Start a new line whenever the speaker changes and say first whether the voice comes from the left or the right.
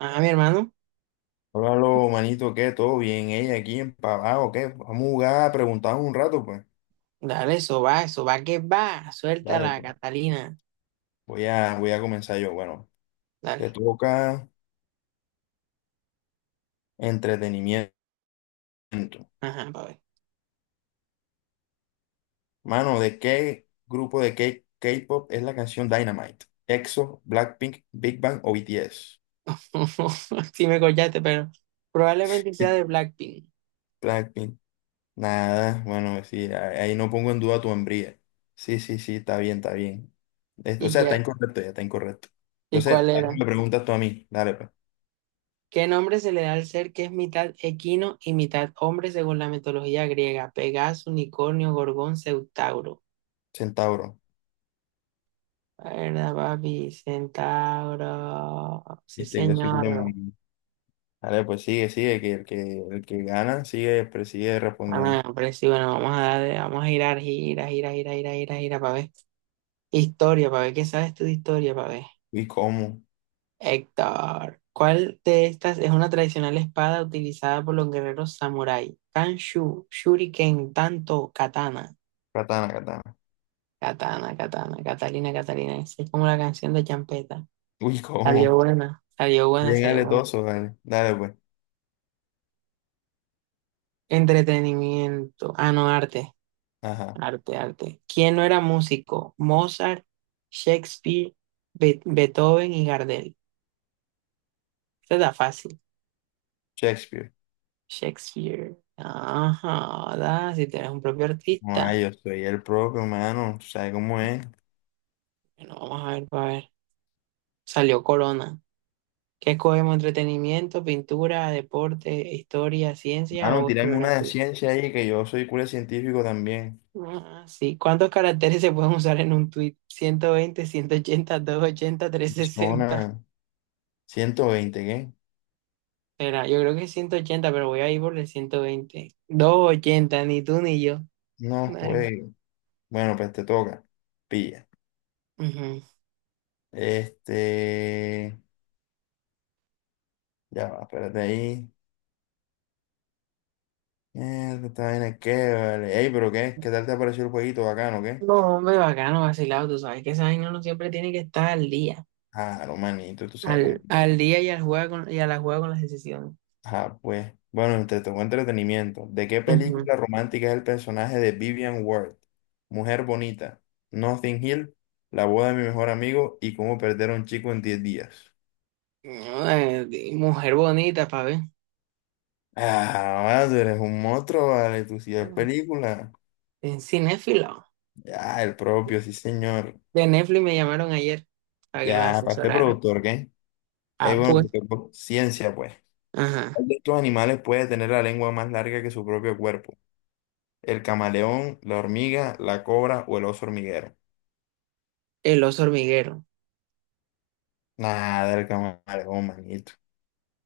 right: Ah, mi hermano,
left: Hola, lo manito, ¿qué? ¿Todo bien? Ella aquí en empavado, ¿qué? Vamos a jugar, a preguntar un rato, pues.
right: dale, eso va que va.
left: Dale,
right: Suéltala,
left: pues.
right: Catalina.
left: Voy a comenzar yo. Bueno, te
right: Dale.
left: toca entretenimiento.
right: Ajá, pa' ver.
left: Mano, ¿de qué grupo de K-pop es la canción Dynamite? ¿EXO, Blackpink, Big Bang o BTS?
right: Sí me collaste, pero probablemente sea de Blackpink.
left: Blackpink. Nada, bueno, sí, ahí ahí no pongo en duda tu hombría. Sí, sí, sí, está bien, está bien. O
right: ¿Y
left: sea, está
right: qué?
left: incorrecto, ya está incorrecto.
right: ¿Y
left: Entonces,
right: cuál
left: ahora
right: era?
left: me preguntas tú a mí. Dale, pues.
right: ¿Qué nombre se le da al ser que es mitad equino y mitad hombre según la mitología griega? Pegaso, unicornio, gorgón, centauro.
left: Centauro.
right: ¿Verdad, papi? Centauro. Sí,
left: Viste que soy
right: señor.
left: culemón. Dale, pues sigue, sigue, que el que gana sigue, sigue respondiendo.
right: Ah, hombre, sí, bueno, vamos a darle, vamos a girar, gira, gira, gira, gira, gira, gira, para ver. Historia, para ver qué sabes tú de historia, para ver.
left: Uy, cómo.
right: Héctor, ¿cuál de estas es una tradicional espada utilizada por los guerreros samurái? Kanshu, Shuriken, Tanto, Katana.
left: Katana, katana.
right: Katana, Katana, Catalina, Catalina. Esa es como la canción de Champeta.
left: Uy,
right: Salió
left: cómo.
right: buena, salió buena,
left: Bien
right: salió buena.
left: aletoso, dale. Dale, pues.
right: Entretenimiento. Ah, no, arte.
left: Ajá.
right: Arte, arte. ¿Quién no era músico? Mozart, Shakespeare, Beethoven y Gardel. Esta está fácil.
left: Shakespeare.
right: Shakespeare. Ajá, ¿verdad? Si tienes un propio artista.
left: Ay, yo soy el propio, mano. ¿Tú sabes cómo es?
right: Bueno, vamos a ver, para ver. Salió Corona. ¿Qué escogemos? ¿Entretenimiento, pintura, deporte, historia, ciencia
left: Mano,
right: o
left: tirame una de
right: geografía?
left: ciencia ahí, que yo soy cura científico también.
right: Ah, sí. ¿Cuántos caracteres se pueden usar en un tweet? 120, 180, 280, 360.
left: Zona 120, ¿qué?
right: Espera, yo creo que es 180, pero voy a ir por el 120. 280, ni tú ni yo.
left: No,
right: Vale.
left: güey. Bueno, pues te toca. Pilla.
right: Ujú.
left: Este. Ya va, espérate ahí. Mierda, esta vaina es que, vale. Ey, pero qué, ¿qué tal te pareció el jueguito bacano, qué?
right: No, hombre, bacano, vacilado. Tú sabes que esa vaina no siempre tiene que estar al día.
left: Ah, no, manito, tú sabes cómo.
right: Al día y, al juega con, y a la juega con las decisiones.
left: Ah, pues. Bueno, entre tocó entretenimiento. ¿De qué
right: Ujú.
left: película romántica es el personaje de Vivian Ward? Mujer bonita, Nothing Hill, La boda de mi mejor amigo y Cómo perder a un chico en 10 días.
right: Mujer bonita, para ver.
left: Ah, vale, tú eres un monstruo, vale, tú sí ves película.
right: En cinéfilo.
left: Ya, el propio, sí, señor.
right: De Netflix me llamaron ayer para que los
left: Ya, ¿para qué
right: asesorara.
left: productor, qué?
right: Ah,
left: Ey, bueno,
right: pues.
left: te tocó ciencia, pues.
right: Ajá.
left: ¿Cuál de estos animales puede tener la lengua más larga que su propio cuerpo? ¿El camaleón, la hormiga, la cobra o el oso hormiguero?
right: El oso hormiguero.
left: Nada, el camaleón, manito.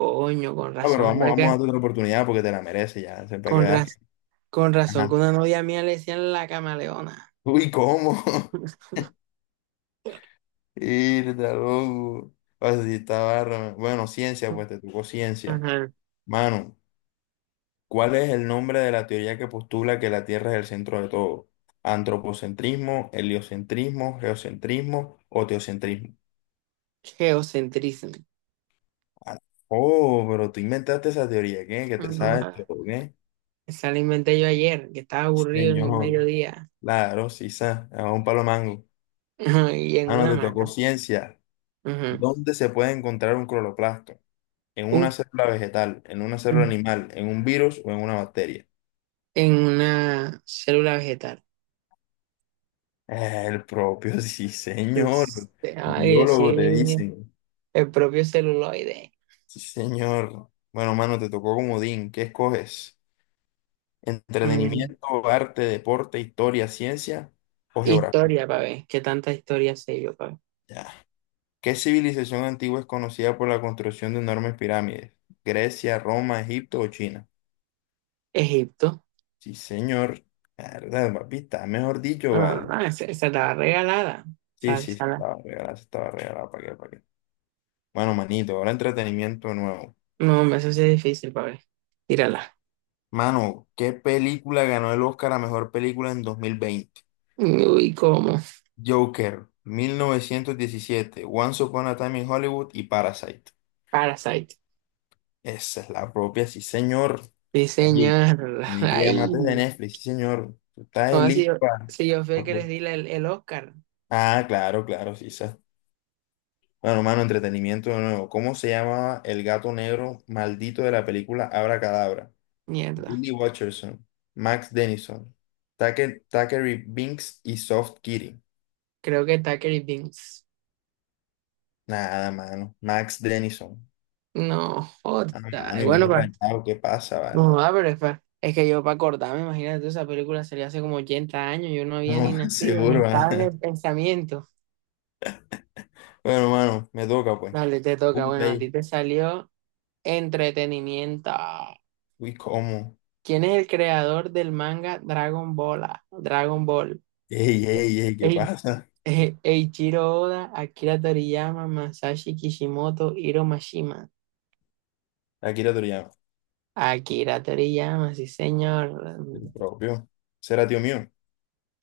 right: Coño, con
left: Ah, pero
right: razón,
left: vamos,
right: fue
left: vamos a
right: que
left: darte otra oportunidad porque te la mereces ya. Siempre que
right: Con,
left: veas que...
right: raz- con razón que
left: Ajá.
right: una novia mía le decían la camaleona.
left: Uy, ¿cómo? Irda, loco. O sea, sí está barra. Bueno, ciencia, pues te tocó ciencia.
right: Ajá.
left: Mano, ¿cuál es el nombre de la teoría que postula que la Tierra es el centro de todo? ¿Antropocentrismo, heliocentrismo, geocentrismo o teocentrismo?
right: Geocentrismo.
left: Ah, oh, pero tú inventaste esa teoría, ¿qué? Que te sabes
right: No,
left: todo, ¿qué?
right: esa la inventé yo ayer, que estaba aburrido en el
left: Señor,
right: mediodía.
left: claro, sí, a un palo mango.
right: Ajá, y en
left: Ah, no,
right: una
left: te tocó
right: hamaca.
left: ciencia.
right: Ujú.
left: ¿Dónde se puede encontrar un cloroplasto? ¿En una célula vegetal, en una célula
right: Un,
left: animal, en un virus o en una bacteria?
right: en una célula vegetal.
left: El propio, sí, señor.
right: Este, ay, yo
left: Biólogo te
right: sí,
left: dicen.
right: el propio celuloide.
left: Sí, señor. Bueno, mano, te tocó comodín. ¿Qué escoges?
right: Mm,
left: ¿Entretenimiento, arte, deporte, historia, ciencia o geografía?
right: Historia, para ver, qué tanta historia sé yo, para ver.
left: Ya. ¿Qué civilización antigua es conocida por la construcción de enormes pirámides? ¿Grecia, Roma, Egipto o China?
right: Egipto.
left: Sí, señor. Verdad, papi, está mejor dicho,
right: Ah,
left: vale.
right: ah, esa la regalada.
left: Sí,
right: Sal,
left: sí,
right: sala.
left: se estaba regalada, ¿para qué, para qué? Bueno, manito, ahora entretenimiento nuevo.
right: No, hombre, eso sí es difícil, para ver. Tírala.
left: Mano, ¿qué película ganó el Oscar a mejor película en 2020?
right: Uy, ¿cómo?
left: Joker, 1917, Once Upon a Time in Hollywood y Parasite.
right: Parasite.
left: Esa es la propia, sí, señor. Ey,
right: Diseñarla.
left: tienen que
right: Ay,
left: llamarte de Netflix, sí, señor. Tú estás
right: no, si
left: listo
right: yo, si yo fui el
left: para
right: que les
left: pro-
right: di el Oscar.
left: Ah, claro, claro, sí, esa. Bueno, mano, entretenimiento de nuevo. ¿Cómo se llamaba el gato negro maldito de la película Abracadabra?
right: Mierda.
left: Billy Watcherson, Max Dennison, Tucker, Thackeray Binks y Soft Kitty.
right: Creo que Tucker y Vince.
left: Nada, mano. Max Dennison.
right: No,
left: Ah,
right: jota.
left: mano, y
right: Bueno,
left: ven rayado, ¿qué pasa, vale?
right: no, ah, pero es que yo para acordarme, imagínate, esa película sería hace como 80 años, yo no había ni
left: No,
right: nacido, ni
left: seguro.
right: estaba en
left: Ah.
right: el pensamiento.
left: Bueno, mano, me toca, pues.
right: Dale, te toca,
left: Punto
right: bueno, a ti
left: ahí.
right: te salió entretenimiento.
left: Uy, ¿cómo?
right: ¿Quién es el creador del manga Dragon Ball? ¿Ah? Dragon Ball.
left: Ey, ey, ey, ¿qué
right: Ei-
left: pasa?
right: Eiichiro Oda, Akira Toriyama, Masashi Kishimoto, Hiro Mashima.
left: Akira Toriyama,
right: Akira Toriyama, sí, señor.
left: el propio. ¿Será tío mío?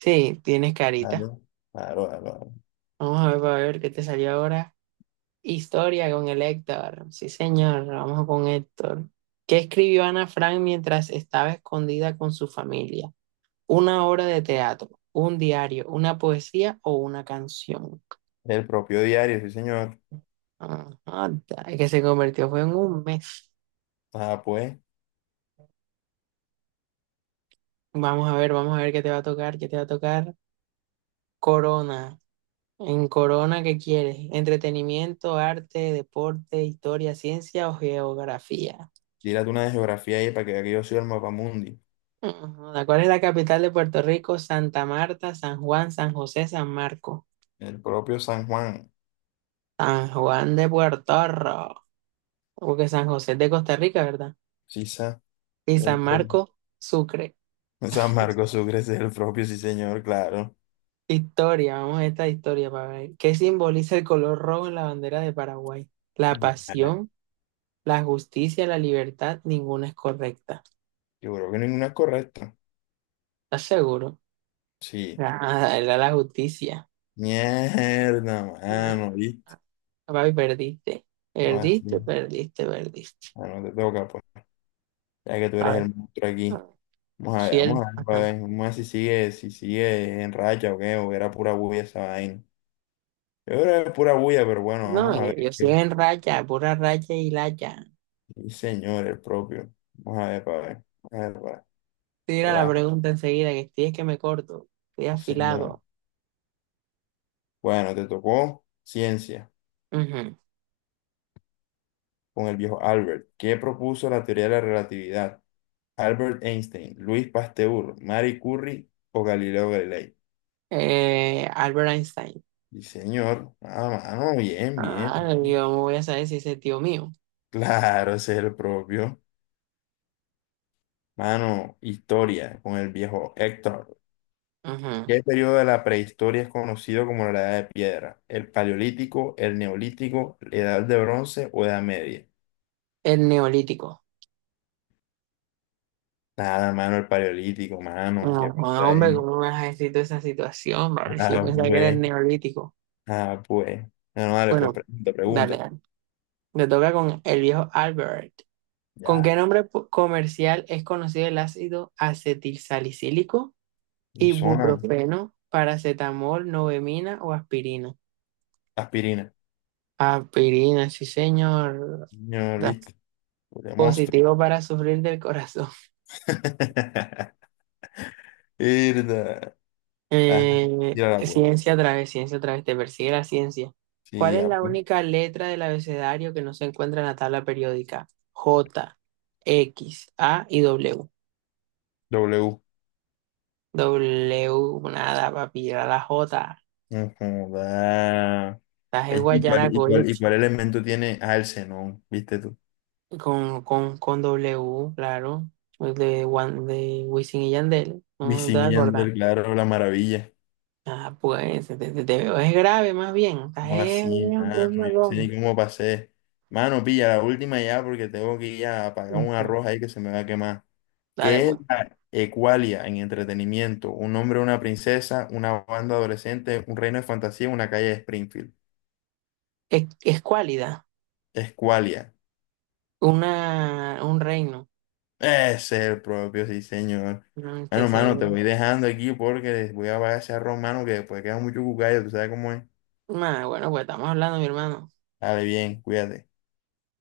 right: Sí, tienes carita.
left: Claro, claro, claro. Claro.
right: Vamos a ver, para ver qué te salió ahora. Historia con el Héctor. Sí, señor, vamos con Héctor. ¿Qué escribió Ana Frank mientras estaba escondida con su familia? ¿Una obra de teatro, un diario, una poesía o una canción?
left: El propio diario, sí, señor.
right: Ajá, el que se convirtió fue en un mes.
left: Ah, pues,
right: Vamos a ver qué te va a tocar, qué te va a tocar. Corona. En Corona, ¿qué quieres? ¿Entretenimiento, arte, deporte, historia, ciencia o geografía?
left: tírate una de geografía ahí para que vea que yo soy el mapamundi.
right: Ajá, ¿cuál es la capital de Puerto Rico? Santa Marta, San Juan, San José, San Marco.
left: El propio San Juan,
right: San Juan de Puerto Rico, porque San José es de Costa Rica, ¿verdad?
left: sí,
right: Y
left: el
right: San
left: propio.
right: Marco, Sucre.
left: San Marcos Sucre es el propio, sí, señor, claro.
right: Historia, vamos a esta historia para ver. ¿Qué simboliza el color rojo en la bandera de Paraguay? La
left: Mierda.
right: pasión, la justicia, la libertad, ninguna es correcta.
left: Yo creo que ninguna es correcta.
right: ¿Estás seguro?
left: Sí.
right: Ah, era la justicia.
left: Mierda, mano,
right: Ah,
left: ¿viste?
right: papi, perdiste.
left: Ah,
right: Perdiste,
left: sí.
right: perdiste, perdiste.
left: Ah, no te toca, pues, ya que tú
right: A
left: eres
right: ver.
left: el monstruo aquí. Vamos
right: Fiel.
left: a ver, pa' ver, vamos a ver si sigue, si sigue en racha o qué, o era pura bulla esa vaina. Yo creo que era pura bulla, pero bueno, vamos
right: No,
left: a ver
right: yo estoy
left: qué.
right: en racha, pura racha y lacha.
left: Sí, señor, el propio. Vamos a ver, para ver. Vamos a ver, pa' ver.
right: Tira la
left: Relaja.
right: pregunta enseguida, que estoy es que me corto, estoy
left: Sí, señor.
right: afilado.
left: Bueno, te tocó ciencia
right: Ujú.
left: con el viejo Albert. ¿Qué propuso la teoría de la relatividad? Albert Einstein, Luis Pasteur, Marie Curie o Galileo Galilei.
right: Albert Einstein.
left: Sí, señor. Ah, mano, bien, bien,
right: Ah,
left: bien.
right: yo me voy a saber si ese tío mío.
left: Claro, ese es el propio. Mano, historia con el viejo Héctor.
right: Ujú.
left: ¿Qué periodo de la prehistoria es conocido como la Edad de Piedra? ¿El Paleolítico, el Neolítico, la Edad de Bronce o Edad Media?
right: El neolítico.
left: Nada, mano, el Paleolítico, mano.
right: No,
left: ¿Qué pasó
right: hombre,
left: ahí?
right: ¿cómo me has escrito esa situación, vale? Si yo
left: Ah,
right: pensaba que era el
left: pues,
right: neolítico.
left: ah, pues. Bueno, dale, pues
right: Bueno,
left: pregunta,
right: dale,
left: pregunta.
right: dale. Me toca con el viejo Albert. ¿Con qué
left: Ya.
right: comercial es conocido el ácido acetilsalicílico?
left: Y zona,
right: Ibuprofeno, paracetamol, novemina o aspirina.
left: aspirina.
right: Aspirina, sí, señor.
left: No,
right: Da-
left: viste, de monstruo.
right: Positivo para sufrir del corazón.
left: Irda. Ah, tírala, pues.
right: Ciencia otra vez, ciencia otra vez, te persigue la ciencia. ¿Cuál
left: Sí,
right: es
left: ya,
right: la
left: pues.
right: única letra del abecedario que no se encuentra en la tabla periódica? J, X, A y W.
left: W.
right: W, nada, papi, era la J.
left: Ujú, da.
right: Estás en
left: ¿Es igual
right: Guayaracoya,
left: igual igual y elemento tiene? Ah, el xenón, ¿viste tú?
right: con, con W, claro, el de, de Wisin y Yandel, no te
left: Wisin y
right: vas a
left: sí,
right: acordar.
left: Yandel, claro, la maravilla.
right: Ah, pues, te veo, es grave más bien, estás
left: No así, nada,
right: es
left: no yo no sé
right: malón.
left: ni cómo pasé. Mano, pilla la última ya porque tengo que ir a apagar un
right: Ujú,
left: arroz ahí que se me va a quemar.
right: dale,
left: ¿Qué es
right: pues.
left: la Ecualia en entretenimiento? Un hombre, una princesa, una banda adolescente, un reino de fantasía, una calle de Springfield.
right: Es cualidad,
left: Escualia.
right: una, un reino.
left: Ese es el propio, sí, señor.
right: ¿No? Que
left: Bueno,
right: se,
left: mano, te voy dejando aquí porque voy a apagar ese arroz, mano, que después queda mucho cucayo, tú sabes cómo es.
right: nah, bueno, pues estamos hablando, mi hermano.
left: Dale, bien, cuídate.